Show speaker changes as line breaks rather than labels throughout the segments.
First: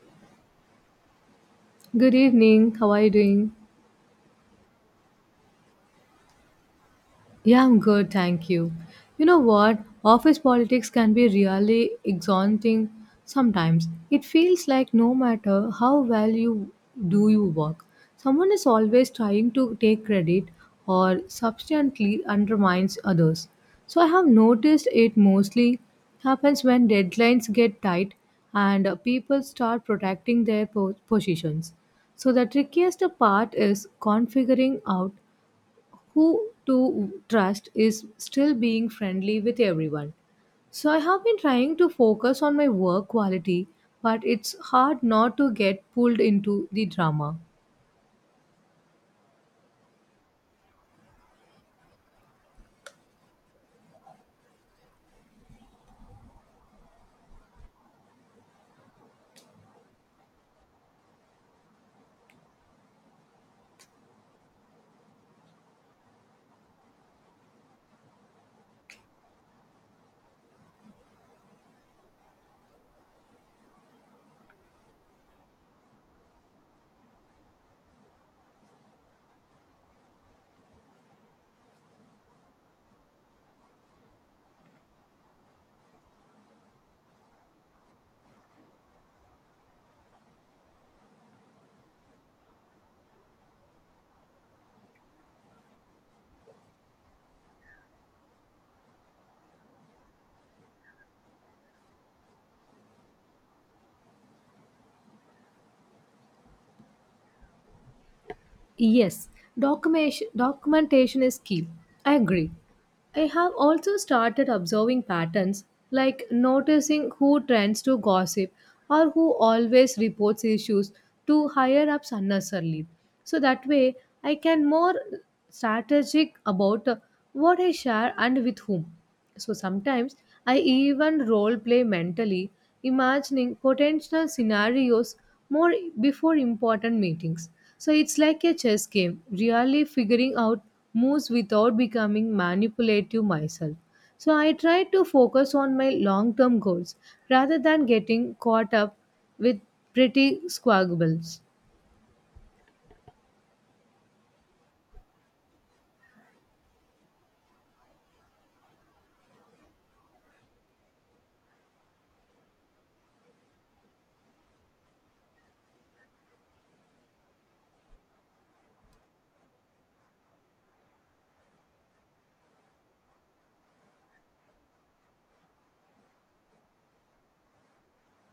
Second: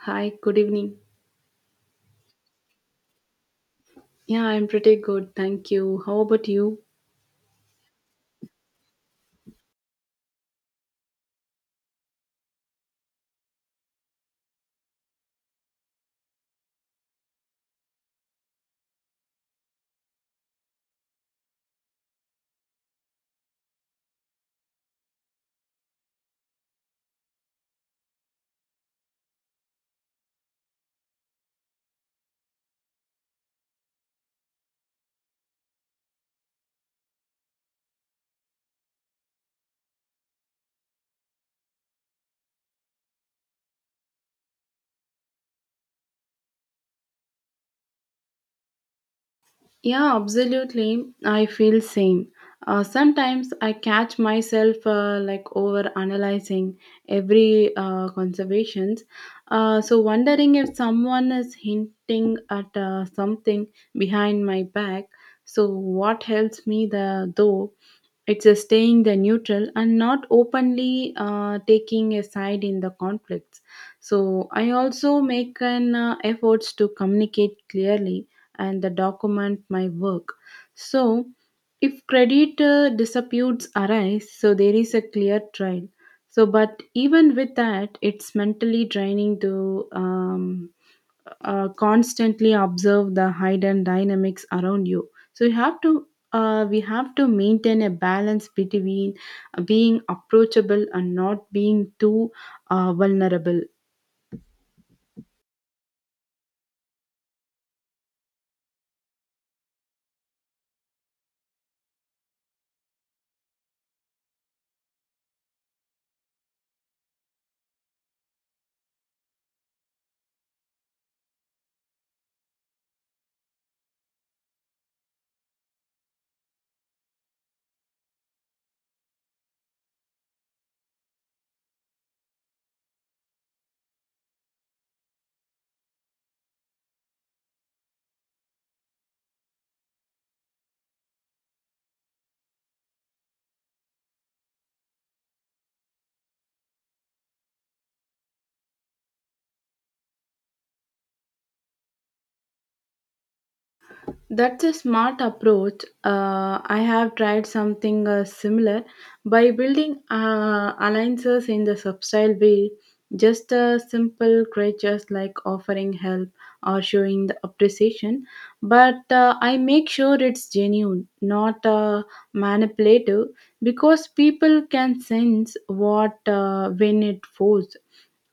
Hi, good evening.
Good evening. How are you doing?
Yeah, I'm pretty good, thank you. How about you?
Yeah, I'm good. Thank you. You know what? Office politics can be really exhausting sometimes. It feels like no matter how well you do your work, someone is always trying to take credit or substantially undermines others. So I have noticed it mostly happens when deadlines get tight and people start protecting their positions. So the trickiest part is configuring out who to trust is still being friendly with everyone. So I have been trying to focus on my work quality, but it's hard not to get pulled into the drama.
Yeah, absolutely. I feel same. Sometimes I catch myself like over analyzing every conservations. So wondering if someone is hinting at something behind my back. So what helps me the though, it's a staying the neutral and not openly taking a side in the conflicts. So I also make an efforts to communicate clearly and the document my work. So if credit disputes arise, so there is a clear trial. So, but even with that, it's mentally draining to constantly observe the hidden dynamics around you so you have to we have to maintain a balance between being approachable and not being too vulnerable.
Yes, documentation is key. I agree. I have also started observing patterns like noticing who trends to gossip or who always reports issues to higher ups unnecessarily. So that way, I can more strategic about what I share and with whom. So sometimes I even role play mentally, imagining potential scenarios more before important meetings. So it's like a chess game, really figuring out moves without becoming manipulative myself. So I try to focus on my long term goals rather than getting caught up with pretty squabbles.
That's a smart approach. I have tried something similar by building alliances in the subtle way, just simple gestures like offering help or showing the appreciation. But I make sure it's genuine, not manipulative, because people can sense what when it forced.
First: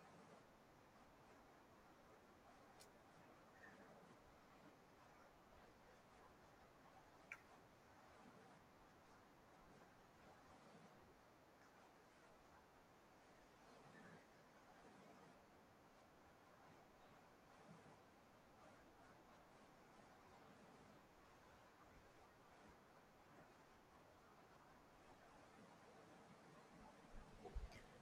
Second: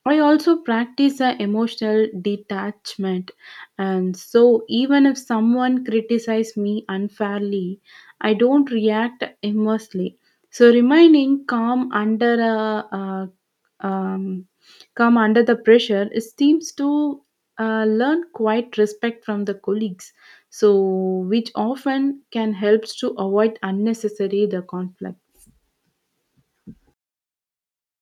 I also practice a emotional detachment, and so even if someone criticizes me unfairly, I don't react emotionally, so remaining calm under a um, calm under the pressure is seems to learn quite respect from the colleagues, so which often can helps to avoid unnecessary the conflict.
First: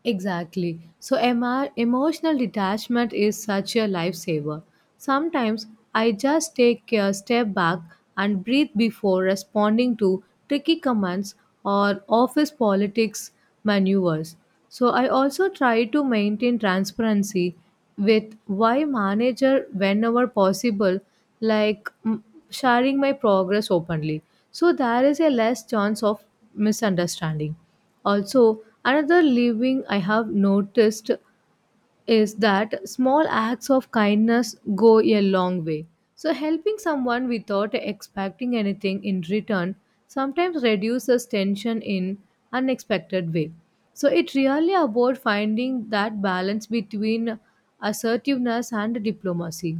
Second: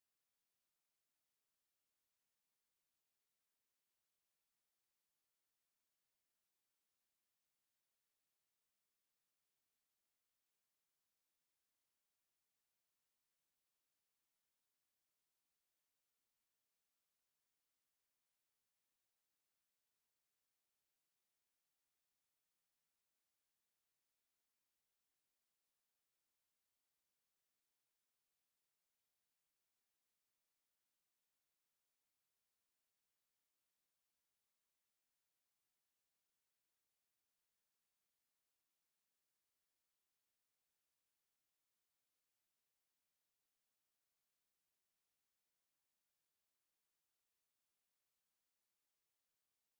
Exactly. So emotional detachment is such a lifesaver. Sometimes I just take a step back and breathe before responding to tricky commands or office politics maneuvers. So I also try to maintain transparency with my manager whenever possible, like sharing my progress openly. So there is a less chance of misunderstanding. Also, another living I have noticed is that small acts of kindness go a long way. So, helping someone without expecting anything in return sometimes reduces tension in unexpected way. So, it really about finding that balance between assertiveness and diplomacy.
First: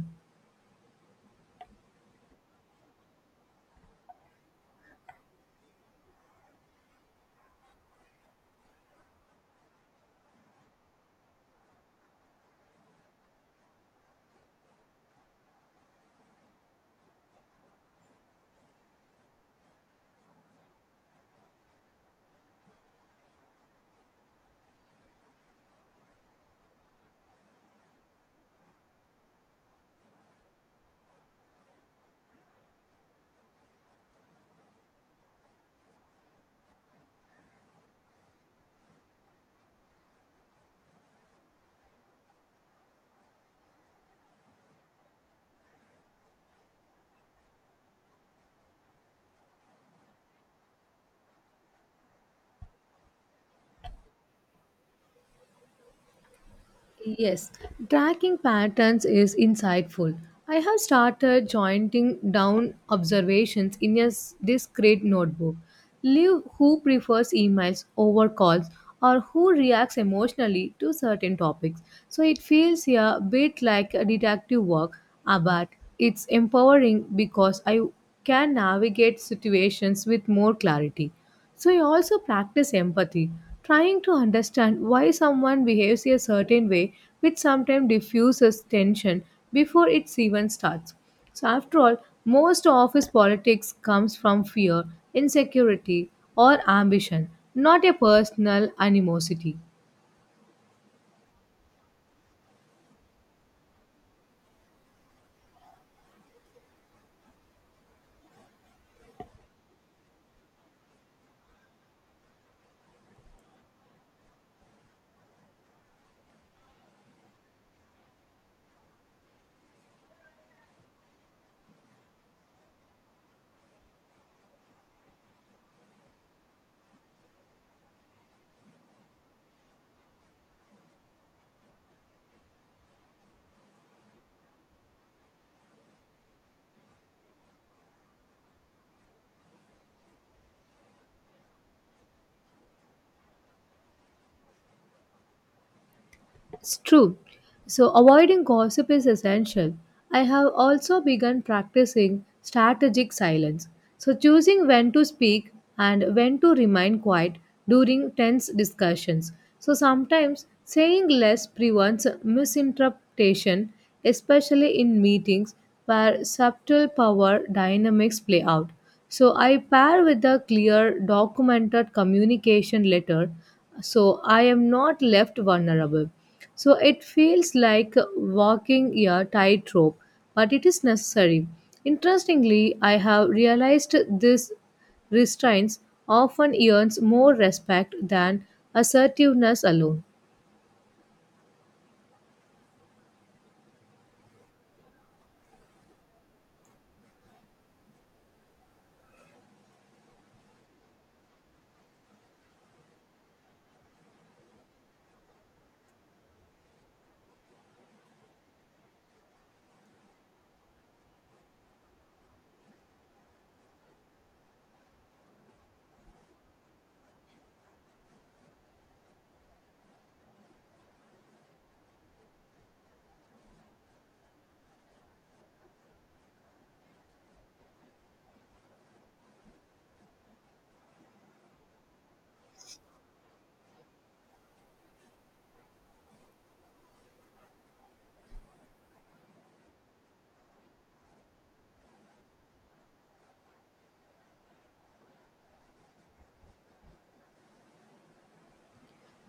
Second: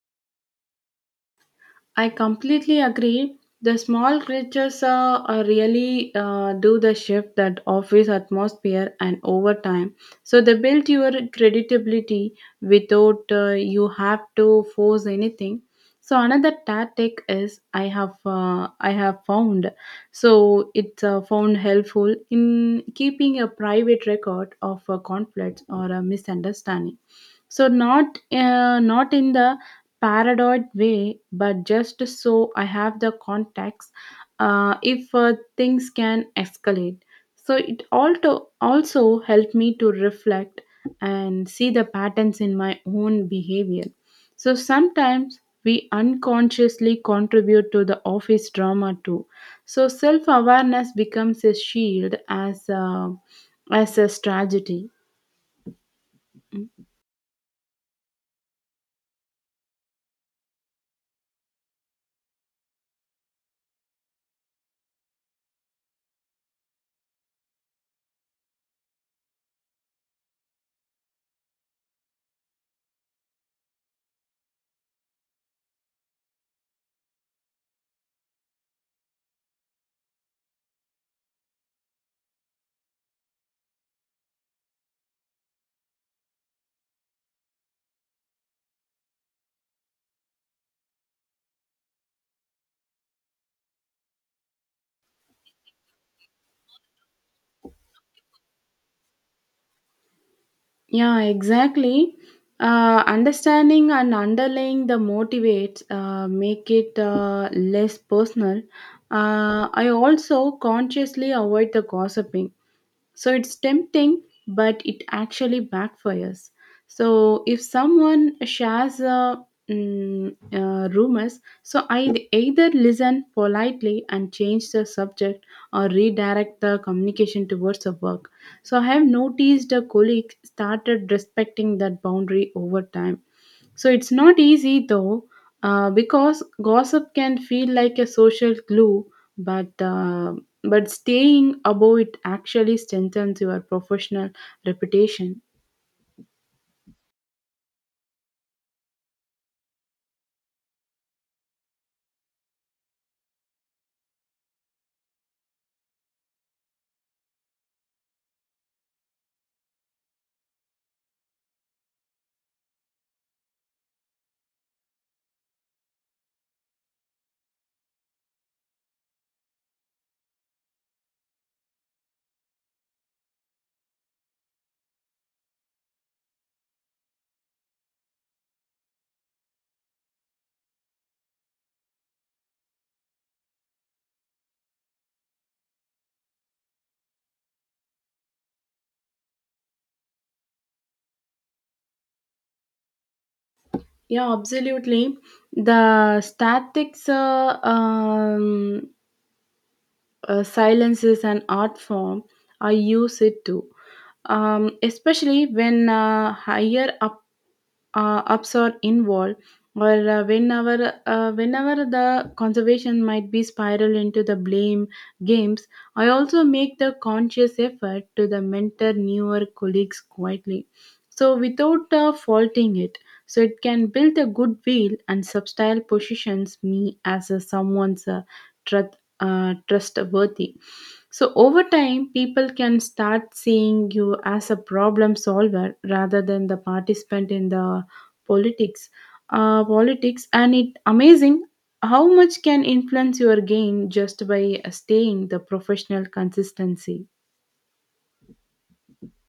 I completely agree. The small creatures really do the shift that office atmosphere and over time. So they build your credibility without you have to force anything. So another tactic is I have found, so it's found helpful in keeping a private record of conflicts or a misunderstanding. So not in the paranoid way, but just so I have the context if things can escalate. So it also helped me to reflect and see the patterns in my own behavior. So sometimes we unconsciously contribute to the office drama too. So self awareness becomes a shield as a strategy.
Yes, tracking patterns is insightful. I have started jotting down observations in a discrete notebook. Leave who prefers emails over calls or who reacts emotionally to certain topics. So it feels a bit like a detective work, but it's empowering because I can navigate situations with more clarity. So I also practice empathy, trying to understand why someone behaves a certain way, which sometimes diffuses tension before it even starts. So after all, most office politics comes from fear, insecurity, or ambition, not a personal animosity.
Yeah, exactly. Understanding and underlying the motivates make it less personal. I also consciously avoid the gossiping, so it's tempting, but it actually backfires. So if someone shares rumors, so I either listen politely and change the subject or redirect the communication towards the work. So I have noticed a colleague started respecting that boundary over time. So it's not easy though, because gossip can feel like a social glue, but uh, but staying above it actually strengthens your professional reputation.
It's true. So, avoiding gossip is essential. I have also begun practicing strategic silence. So, choosing when to speak and when to remain quiet during tense discussions. So, sometimes saying less prevents misinterpretation, especially in meetings where subtle power dynamics play out. So, I pair with a clear, documented communication letter so I am not left vulnerable. So it feels like walking a tightrope, but it is necessary. Interestingly, I have realized this restraints often earns more respect than assertiveness alone.
Yeah, absolutely. The statics silence is an art form. I use it too, especially when higher up ups or involved, or whenever the conservation might be spiral into the blame games. I also make the conscious effort to the mentor newer colleagues quietly, so without faulting it, so it can build a goodwill and substyle positions me as a someone's trustworthy. So over time, people can start seeing you as a problem solver rather than the participant in the politics politics. And it amazing how much can influence your gain just by staying the professional consistency.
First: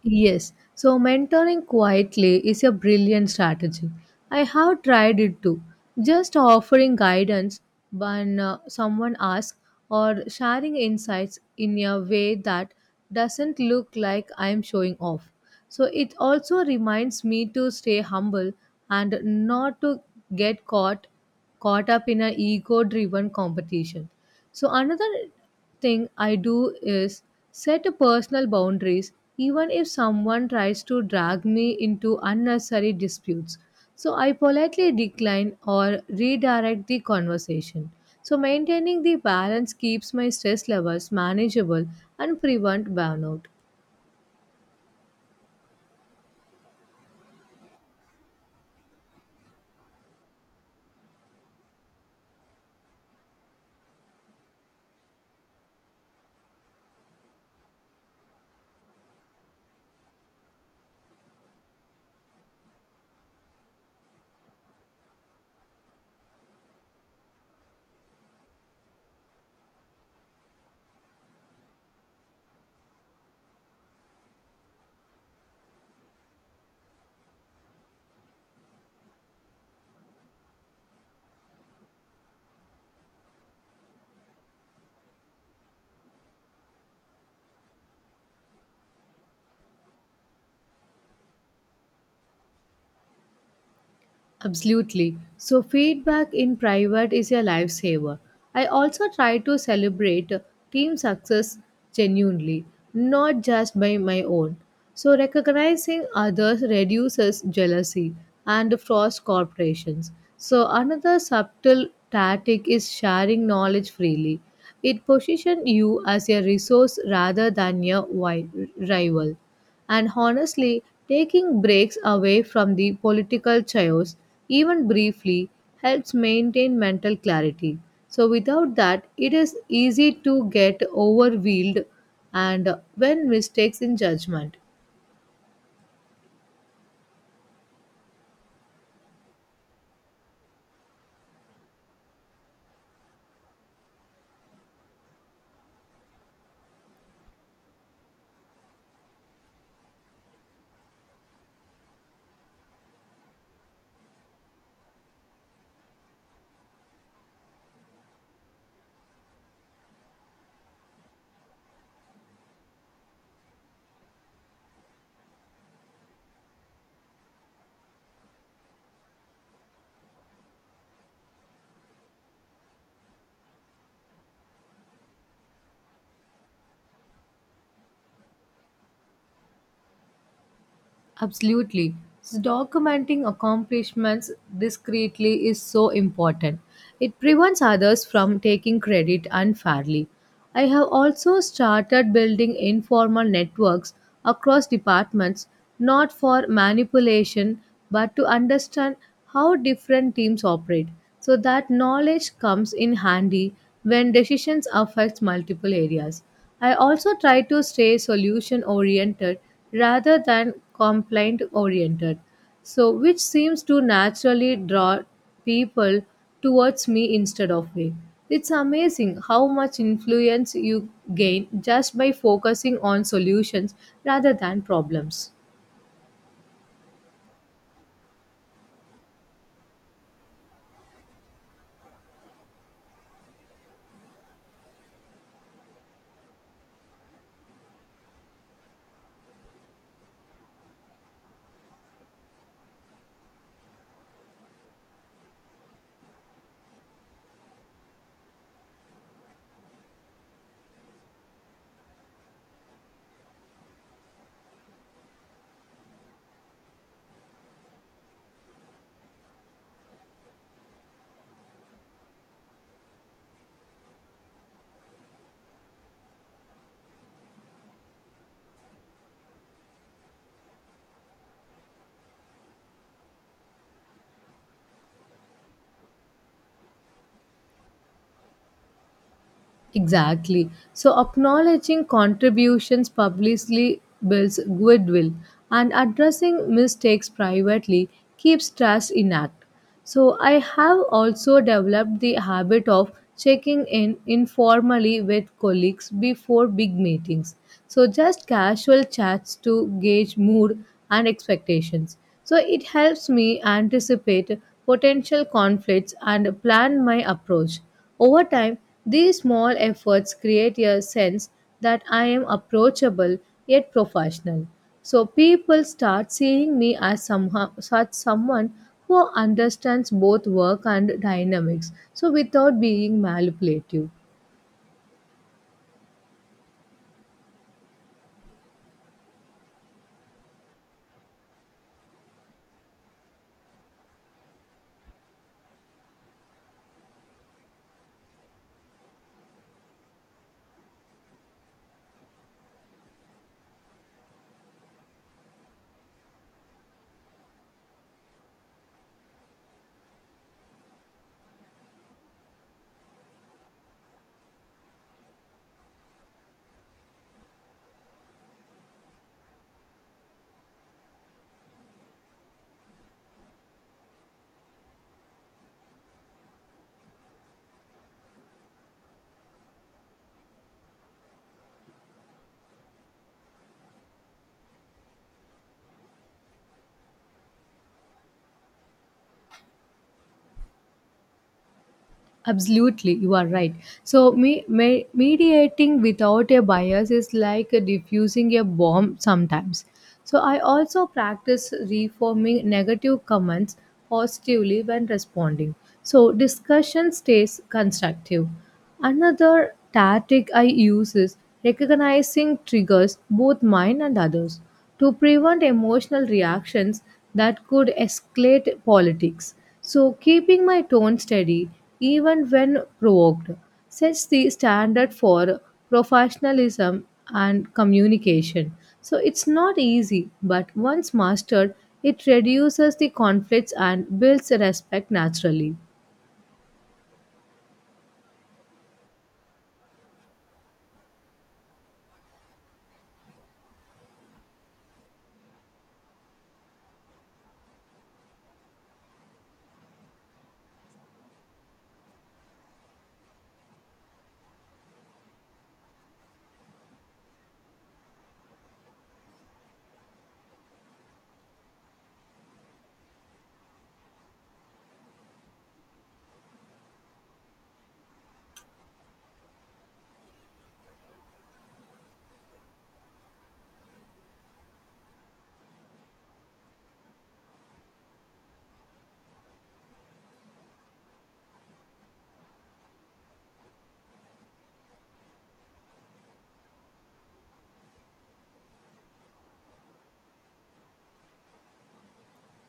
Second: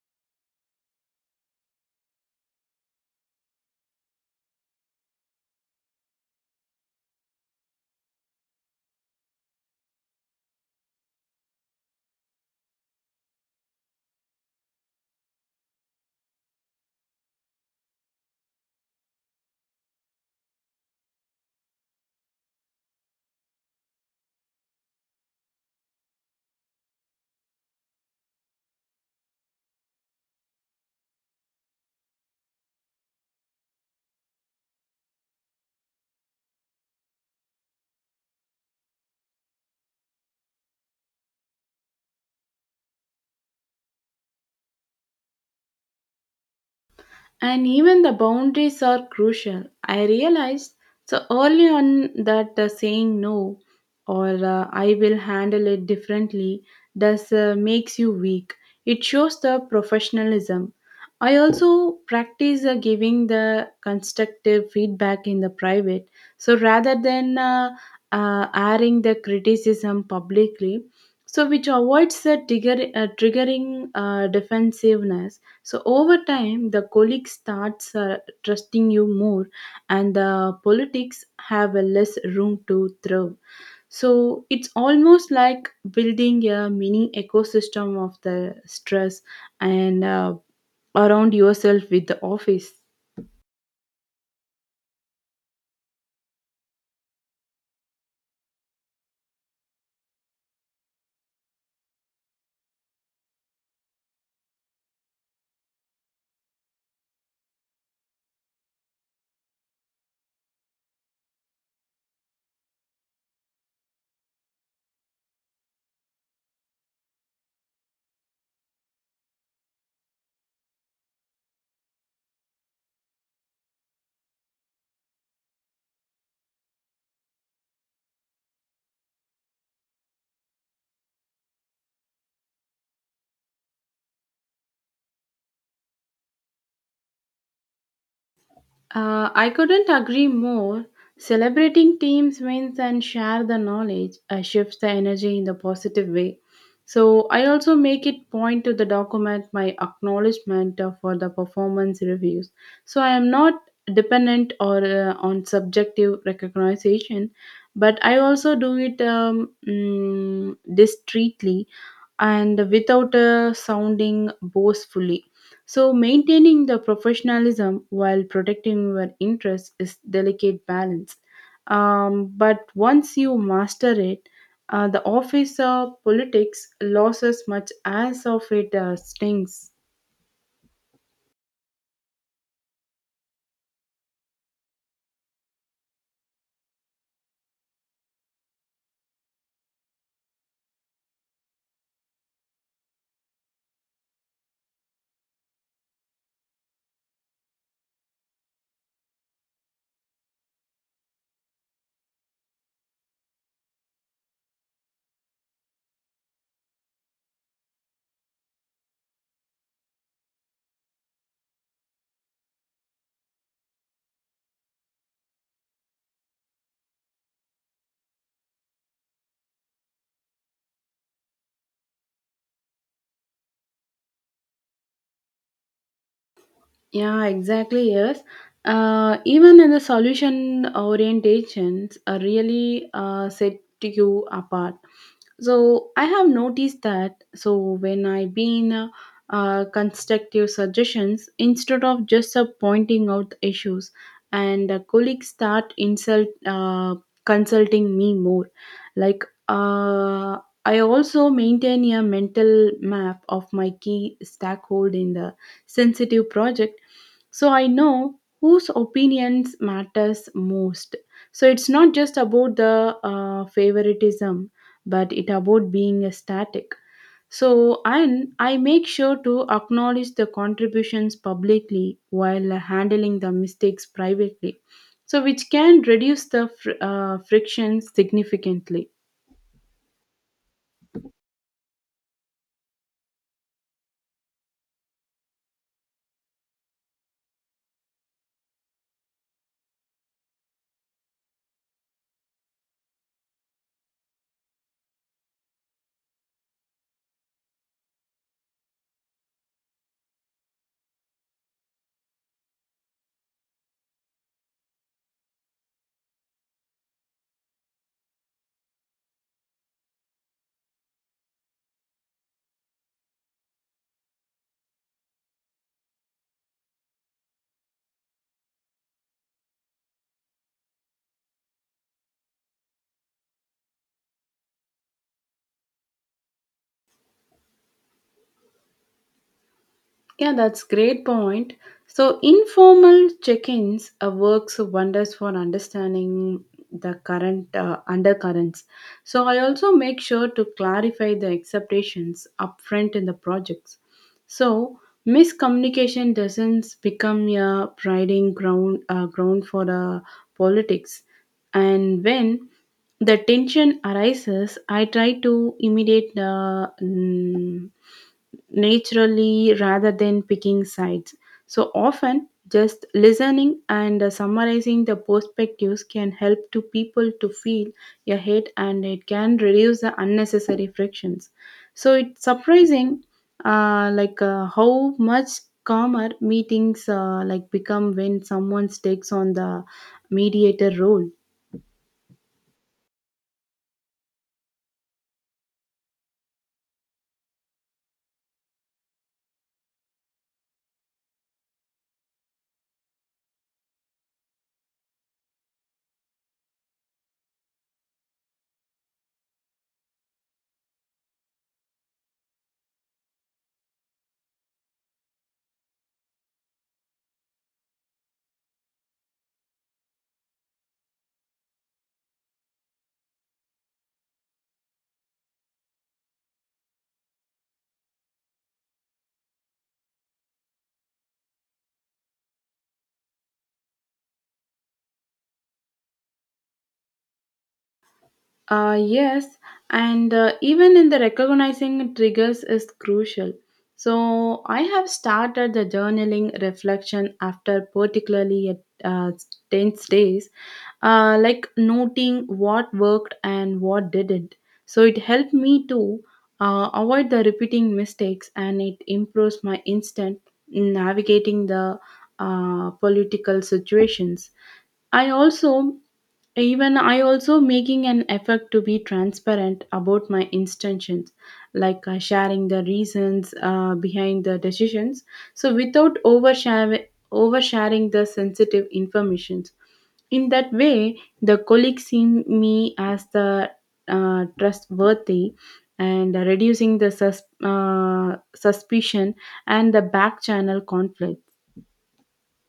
Yes, so mentoring quietly is a brilliant strategy. I have tried it too. Just offering guidance when someone asks or sharing insights in a way that doesn't look like I'm showing off. So it also reminds me to stay humble and not to get caught up in a ego driven competition. So another thing I do is set a personal boundaries even if someone tries to drag me into unnecessary disputes. So I politely decline or redirect the conversation. So maintaining the balance keeps my stress levels manageable and prevent burnout.
And even the boundaries are crucial. I realized so early on that saying no or I will handle it differently does makes you weak. It shows the professionalism. I also practice giving the constructive feedback in the private. So rather than airing the criticism publicly, so which avoids the triggering defensiveness. So over time, the colleague starts trusting you more, and the politics have a less room to thrive. So it's almost like building a mini ecosystem of the stress and around yourself with the office.
Absolutely. So, feedback in private is a lifesaver. I also try to celebrate team success genuinely, not just by my own. So, recognizing others reduces jealousy and frost corporations. So, another subtle tactic is sharing knowledge freely. It positions you as a resource rather than your rival. And honestly, taking breaks away from the political chaos, even briefly, helps maintain mental clarity. So, without that, it is easy to get overwhelmed and when mistakes in judgment.
I couldn't agree more. Celebrating teams wins and share the knowledge shifts the energy in the positive way. So I also make it point to the document my acknowledgement for the performance reviews. So I am not dependent or on subjective recognition, but I also do it discreetly and without sounding boastfully. So, maintaining the professionalism while protecting your interests is delicate balance. But once you master it, the office of politics loses much as of it stings.
Absolutely. So documenting accomplishments discreetly is so important. It prevents others from taking credit unfairly. I have also started building informal networks across departments, not for manipulation, but to understand how different teams operate. So that knowledge comes in handy when decisions affect multiple areas. I also try to stay solution oriented rather than complaint oriented, so which seems to naturally draw people towards me instead of me. It's amazing how much influence you gain just by focusing on solutions rather than problems.
Yeah, exactly. Yes. Even in the solution orientations are really set you apart. So I have noticed that. So when I been constructive suggestions instead of just pointing out issues, and colleagues start insult consulting me more. Like I also maintain a mental map of my key stakeholder in the sensitive project, so I know whose opinions matters most. So it's not just about the favoritism, but it about being a static. So and I make sure to acknowledge the contributions publicly while handling the mistakes privately, so which can reduce the friction significantly.
Exactly. So, acknowledging contributions publicly builds goodwill, and addressing mistakes privately keeps trust intact. So, I have also developed the habit of checking in informally with colleagues before big meetings. So, just casual chats to gauge mood and expectations. So, it helps me anticipate potential conflicts and plan my approach. Over time, these small efforts create a sense that I am approachable yet professional. So people start seeing me as such someone who understands both work and dynamics, so without being manipulative.
Yeah, that's great point. So informal check-ins works wonders for understanding the current undercurrents. So I also make sure to clarify the expectations upfront in the projects. So miscommunication doesn't become a priding ground for the politics. And when the tension arises, I try to imitate the naturally rather than picking sides. So often, just listening and summarizing the perspectives can help to people to feel ahead, and it can reduce the unnecessary frictions. So it's surprising like how much calmer meetings like become when someone takes on the mediator role.
Absolutely, you are right. So, mediating without a bias is like diffusing a bomb sometimes. So, I also practice reforming negative comments positively when responding. So, discussion stays constructive. Another tactic I use is recognizing triggers, both mine and others, to prevent emotional reactions that could escalate politics. So, keeping my tone steady even when provoked sets the standard for professionalism and communication. So, it's not easy, but once mastered, it reduces the conflicts and builds respect naturally.
Yes, and even in the recognizing triggers is crucial. So I have started the journaling reflection after particularly at uh, tense days, like noting what worked and what didn't. So it helped me to avoid the repeating mistakes, and it improves my instant in navigating the political situations. I also I also making an effort to be transparent about my intentions, like sharing the reasons behind the decisions. So without overshare, oversharing the sensitive information. In that way, the colleagues see me as the trustworthy, and reducing the suspicion and the back channel conflict.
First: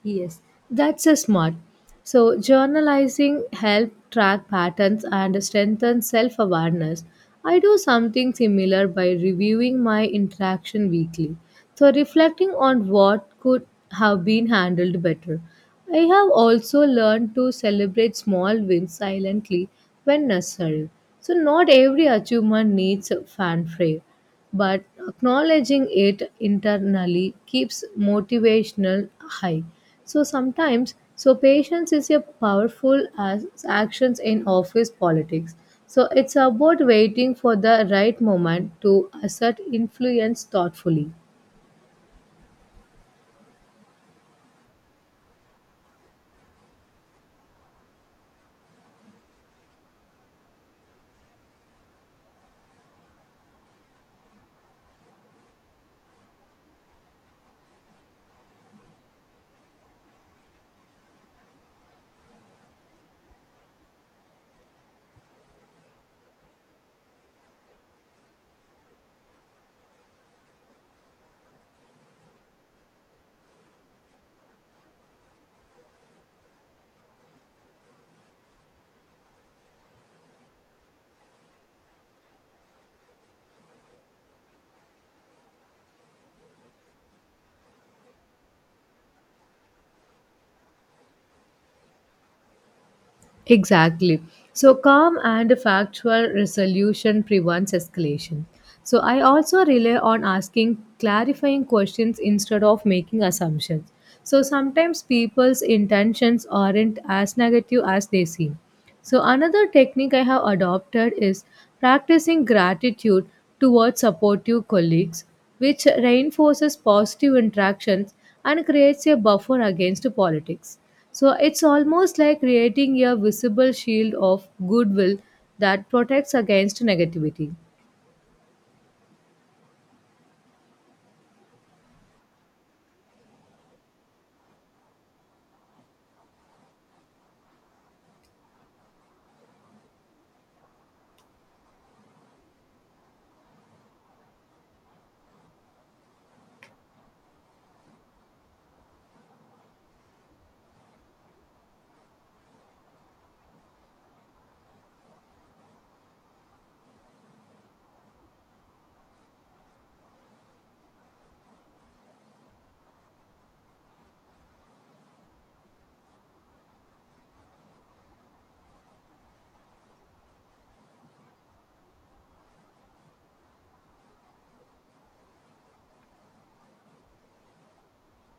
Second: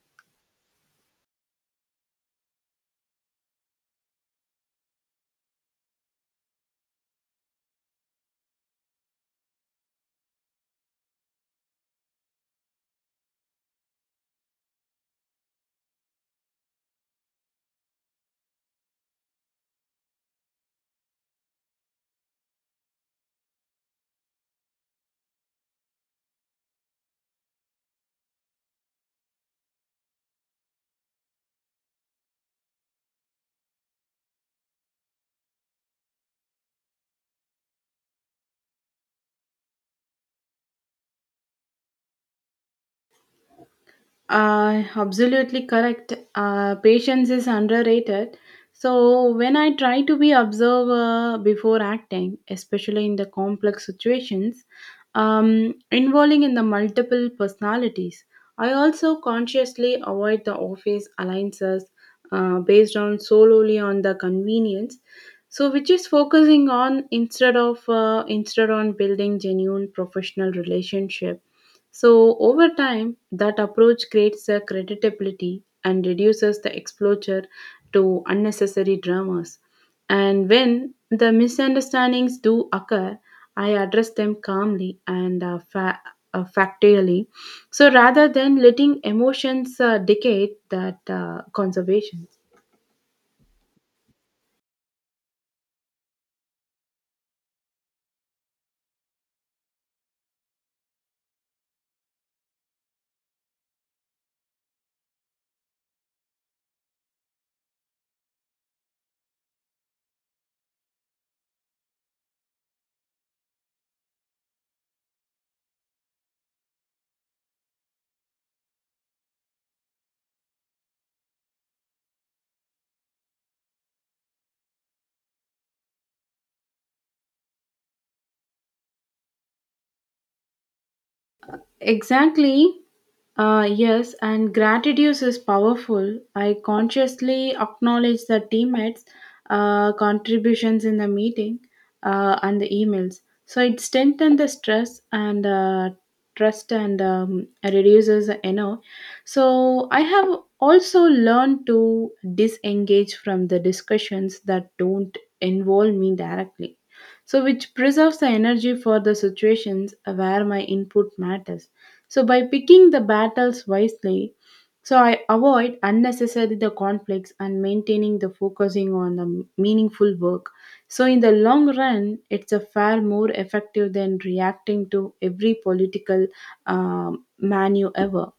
Yes, that's a smart. So journalizing help track patterns and strengthen self-awareness. I do something similar by reviewing my interaction weekly. So reflecting on what could have been handled better. I have also learned to celebrate small wins silently when necessary. So not every achievement needs a fanfare but acknowledging it internally keeps motivational high. So sometimes so patience is a powerful as actions in office politics. So it's about waiting for the right moment to assert influence thoughtfully.
Absolutely correct. Patience is underrated. So when I try to be observer before acting, especially in the complex situations, involving in the multiple personalities, I also consciously avoid the office alliances based on solely on the convenience. So which is focusing on instead on building genuine professional relationship. So, over time, that approach creates a creditability and reduces the exposure to unnecessary dramas. And when the misunderstandings do occur, I address them calmly and factually. So, rather than letting emotions dictate that conservation.
Exactly. So, calm and factual resolution prevents escalation. So, I also rely on asking clarifying questions instead of making assumptions. So, sometimes people's intentions aren't as negative as they seem. So, another technique I have adopted is practicing gratitude towards supportive colleagues, which reinforces positive interactions and creates a buffer against politics. So, it's almost like creating a visible shield of goodwill that protects against negativity.
Exactly. Yes, and gratitude is powerful. I consciously acknowledge the teammates' contributions in the meeting and the emails. So it strengthens the stress and trust, and reduces the eno. So I have also learned to disengage from the discussions that don't involve me directly, so which preserves the energy for the situations where my input matters. So by picking the battles wisely, so I avoid unnecessarily the conflicts and maintaining the focusing on the meaningful work. So in the long run, it's a far more effective than reacting to every political manu ever.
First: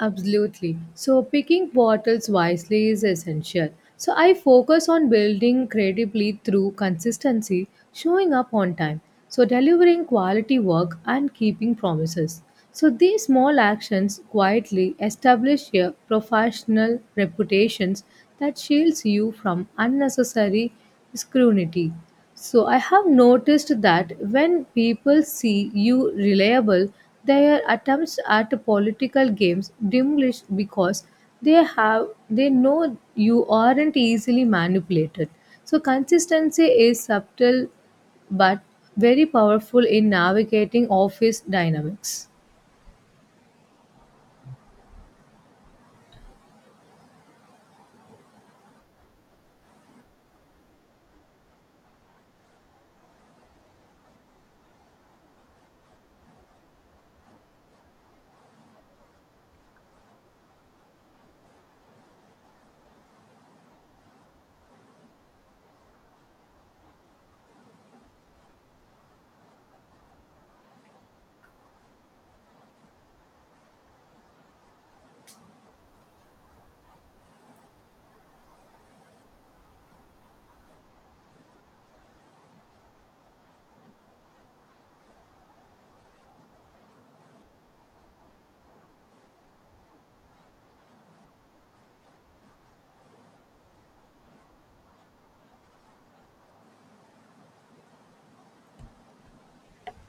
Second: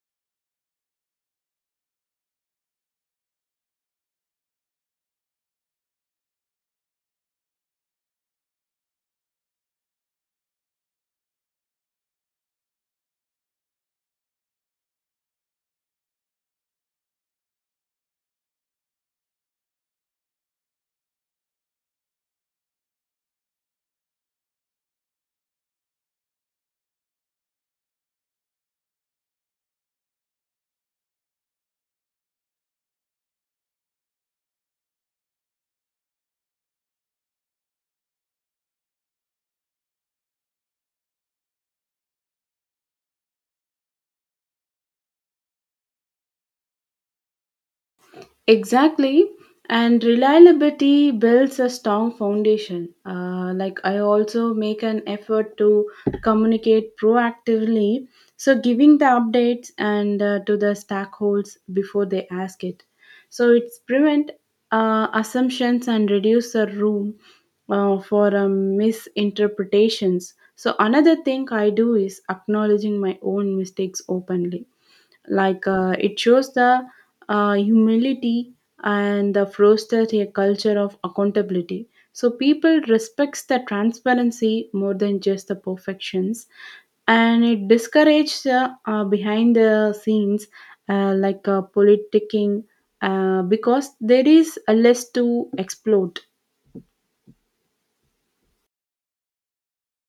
Absolutely. So, picking bottles wisely is essential. So, I focus on building credibly through consistency, showing up on time, so delivering quality work and keeping promises. So, these small actions quietly establish your professional reputations that shields you from unnecessary scrutiny. So I have noticed that when people see you reliable, their attempts at political games diminish because they know you aren't easily manipulated. So consistency is subtle but very powerful in navigating office dynamics.
Exactly. And reliability builds a strong foundation. Like I also make an effort to communicate proactively, so giving the updates and to the stakeholders before they ask it. So it's prevent assumptions and reduce the room for misinterpretations. So another thing I do is acknowledging my own mistakes openly, like it shows the humility and the fosters a culture of accountability. So people respects the transparency more than just the perfections, and it discourages behind the scenes like politicking because there is a less to exploit.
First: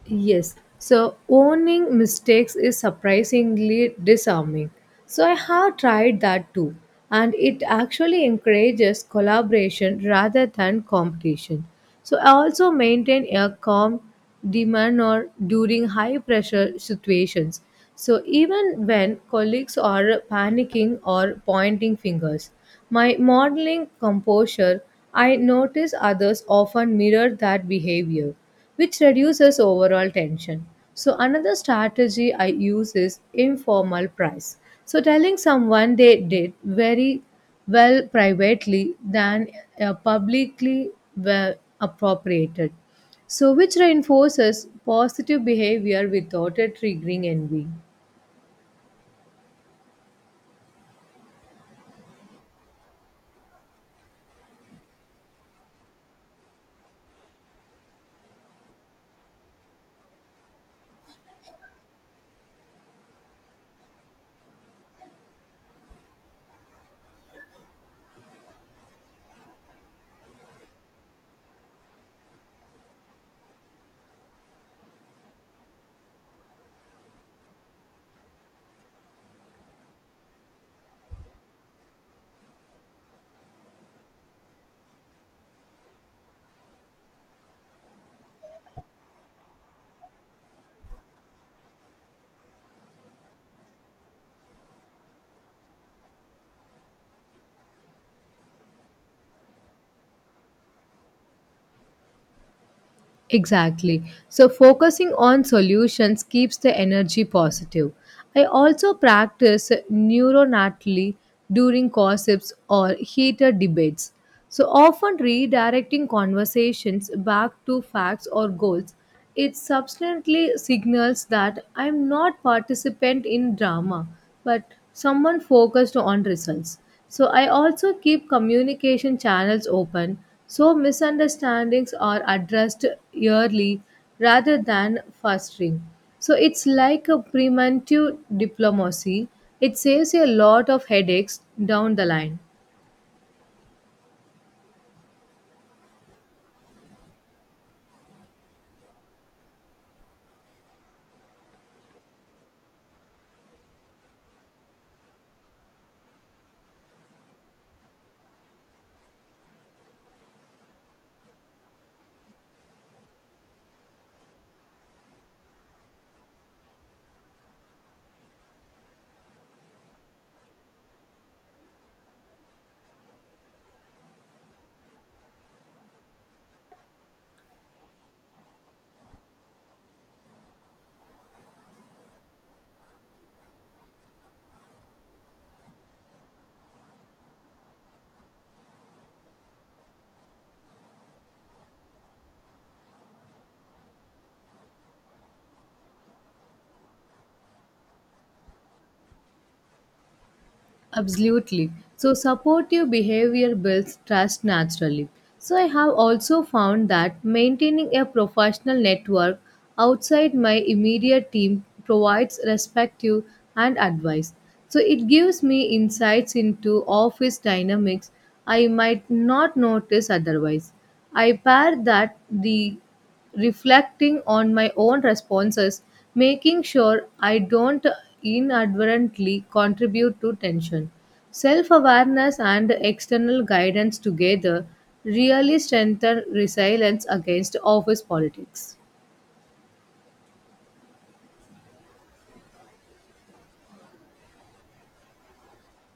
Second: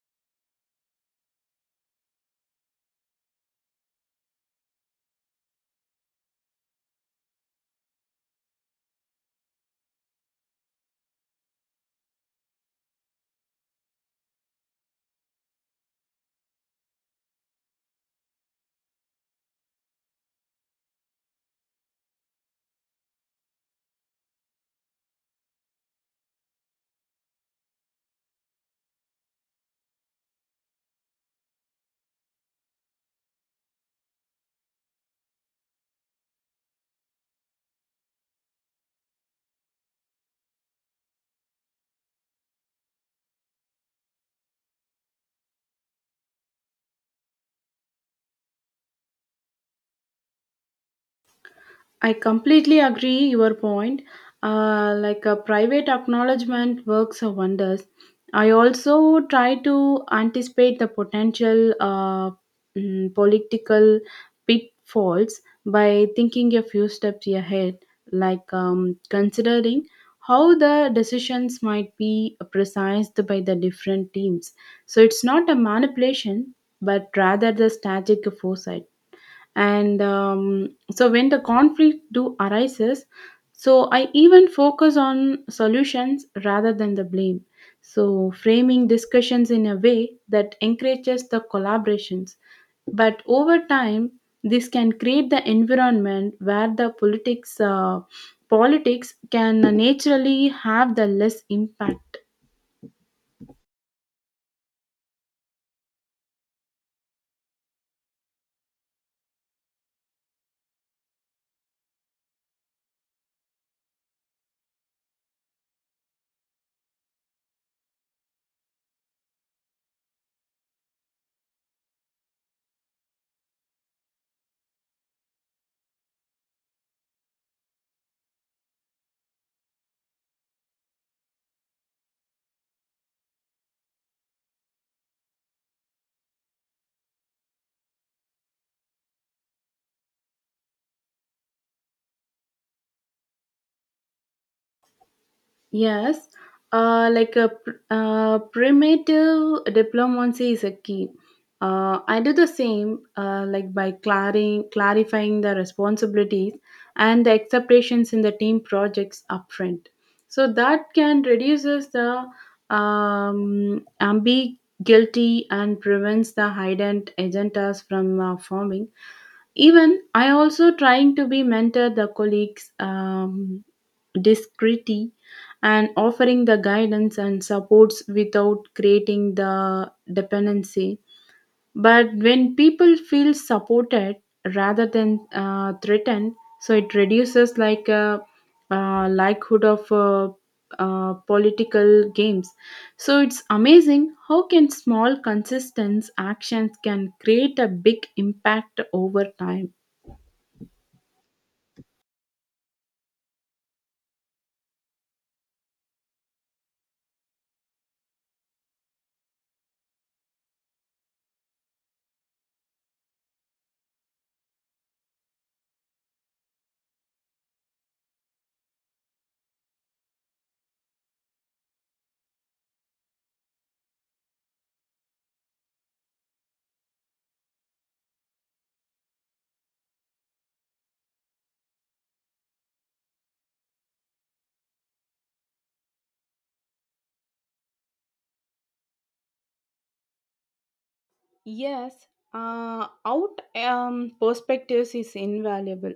Yes. So owning mistakes is surprisingly disarming. So I have tried that too. And it actually encourages collaboration rather than competition. So I also maintain a calm demeanor during high pressure situations. So even when colleagues are panicking or pointing fingers, my modeling composure, I notice others often mirror that behavior which reduces overall tension. So, another strategy I use is informal price. So, telling someone they did very well privately than publicly well appropriated. So, which reinforces positive behavior without it triggering envy.
I completely agree your point. Like a private acknowledgement works of wonders. I also try to anticipate the potential political pitfalls by thinking a few steps ahead, like considering how the decisions might be precised by the different teams. So it's not a manipulation, but rather the strategic foresight. And so when the conflict do arises, so I even focus on solutions rather than the blame, so framing discussions in a way that encourages the collaborations. But over time, this can create the environment where the politics can naturally have the less impact.
Exactly. So, focusing on solutions keeps the energy positive. I also practice neuronatally during gossips or heated debates. So, often redirecting conversations back to facts or goals, it substantially signals that I'm not participant in drama but someone focused on results. So I also keep communication channels open so misunderstandings are addressed early rather than fostering. So it's like a preventive diplomacy. It saves you a lot of headaches down the line.
Yes, like a primitive diplomacy is a key. I do the same, like by clarifying the responsibilities and the expectations in the team projects upfront. So that can reduces the ambiguity and prevents the hidden agendas from forming. Even I also trying to be mentor the colleagues discreetly and offering the guidance and supports without creating the dependency. But when people feel supported rather than threatened, so it reduces likelihood of political games. So it's amazing how can small consistent actions can create a big impact over time.
Absolutely. So, supportive behavior builds trust naturally. So, I have also found that maintaining a professional network outside my immediate team provides perspective and advice. So, it gives me insights into office dynamics I might not notice otherwise. I pair that the reflecting on my own responses, making sure I don't inadvertently contribute to tension. Self awareness and external guidance together really strengthen resilience against office politics.
Yes, out perspectives is invaluable,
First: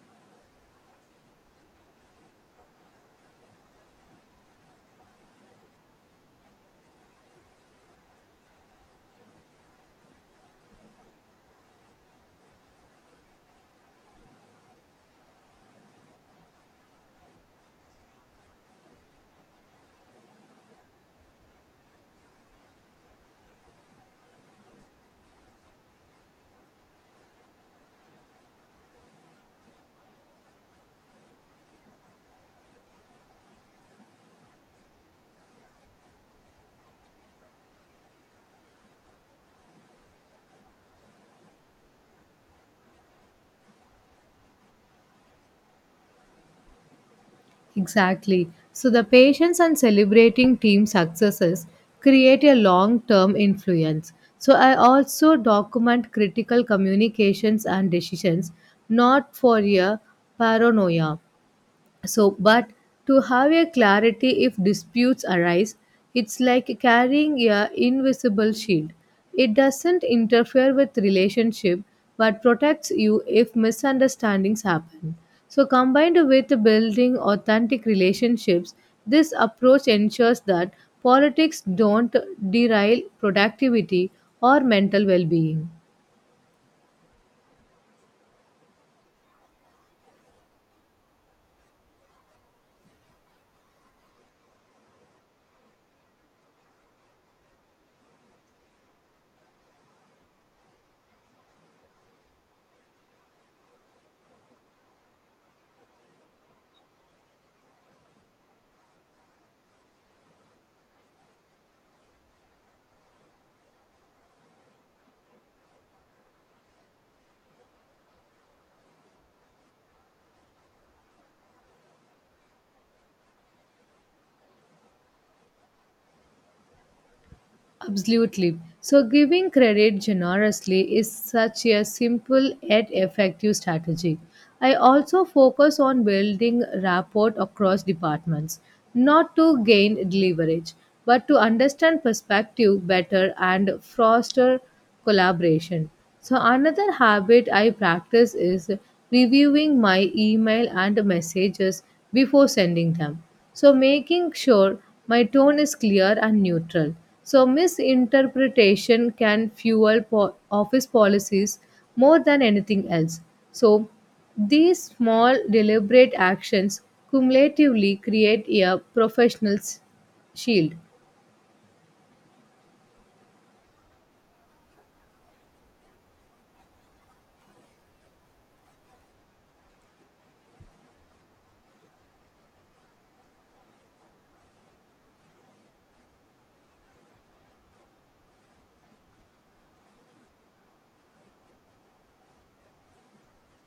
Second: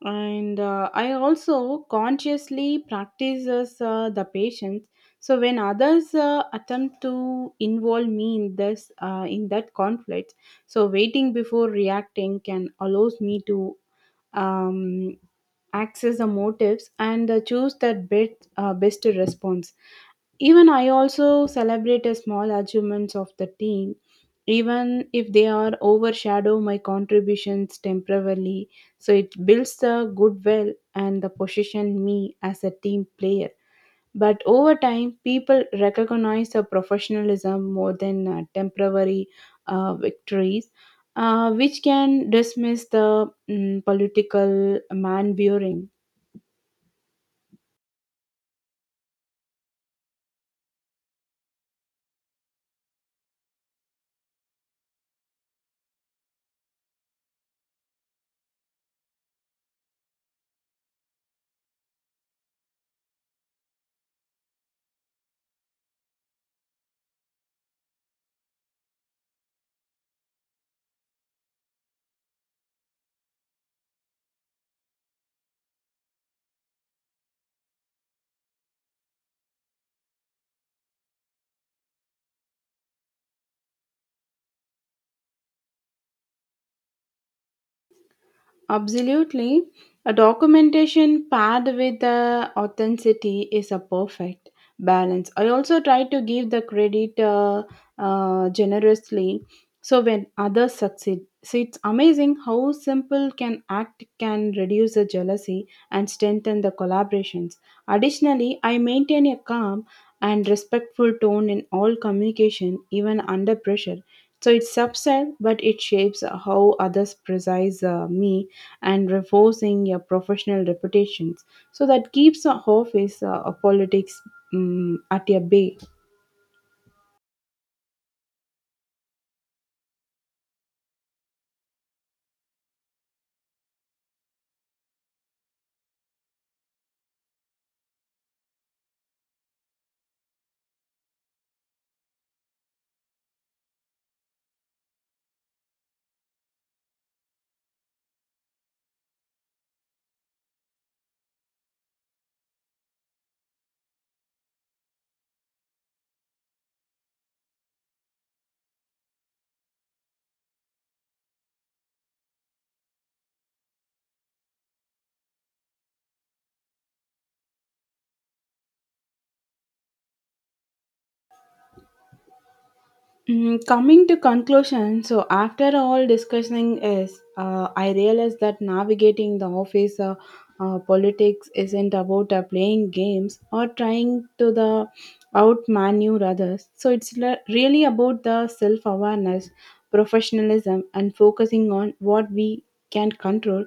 and I also consciously practices the patience. So when others attempt to involve me in this in that conflict, so waiting before reacting can allows me to um, access the motives and choose that best response. Even I also celebrate a small achievements of the team, even if they are overshadow my contributions temporarily. So it builds the goodwill and the position me as a team player. But over time, people recognize the professionalism more than temporary victories, which can dismiss the political man-bearing.
Exactly. So, the patience and celebrating team successes create a long term influence. So, I also document critical communications and decisions, not for a paranoia, so, but to have a clarity if disputes arise, it's like carrying a invisible shield. It doesn't interfere with relationship but protects you if misunderstandings happen. So, combined with building authentic relationships, this approach ensures that politics don't derail productivity or mental well-being.
Absolutely. A documentation paired with the authenticity is a perfect balance. I also try to give the credit generously. So when others succeed, so it's amazing how simple can act can reduce the jealousy and strengthen the collaborations. Additionally, I maintain a calm and respectful tone in all communication, even under pressure. So it's subtle, but it shapes how others precise me and reinforcing your professional reputations. So that keeps a office or politics at a bay.
Absolutely. So, giving credit generously is such a simple yet effective strategy. I also focus on building rapport across departments, not to gain leverage, but to understand perspective better and foster collaboration. So, another habit I practice is reviewing my email and messages before sending them. So, making sure my tone is clear and neutral. So, misinterpretation can fuel office policies more than anything else. So, these small, deliberate actions cumulatively create a professional shield.
Coming to conclusion, so after all discussing is, I realized that navigating the office politics isn't about playing games or trying to the outmaneuver others. So it's really about the self-awareness, professionalism, and focusing on what we can control,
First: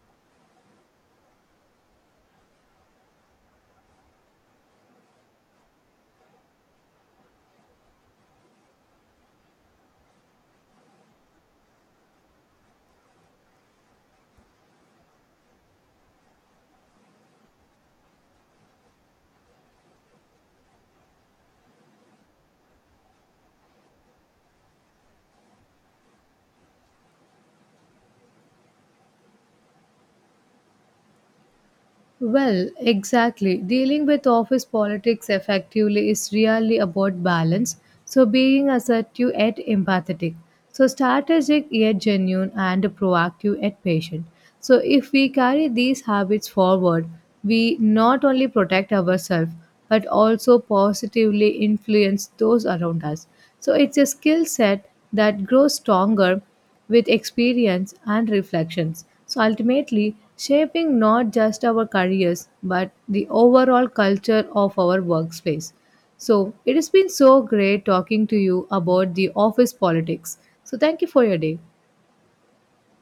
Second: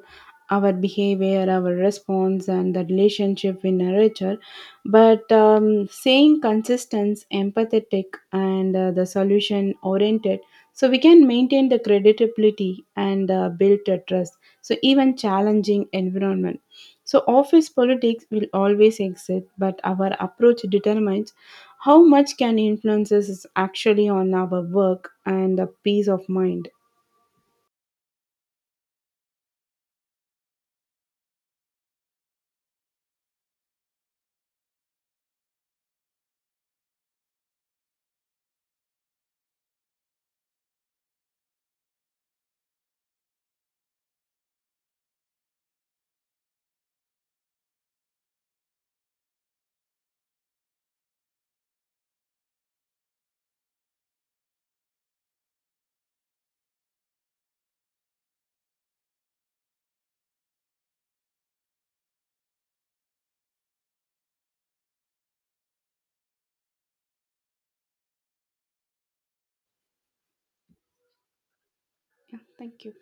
our behavior, our response, and the relationship in nature. But saying consistent, empathetic, and the solution oriented, so we can maintain the credibility and build the trust. So even challenging environment. So office politics will always exist, but our approach determines how much can influences is actually on our work and the peace of mind.
Well, exactly. Dealing with office politics effectively is really about balance. So, being assertive yet empathetic. So, strategic yet genuine and proactive yet patient. So, if we carry these habits forward, we not only protect ourselves but also positively influence those around us. So, it's a skill set that grows stronger with experience and reflections. So ultimately, shaping not just our careers but the overall culture of our workspace. So it has been so great talking to you about the office politics. So thank you for your day.
Yeah, thank you.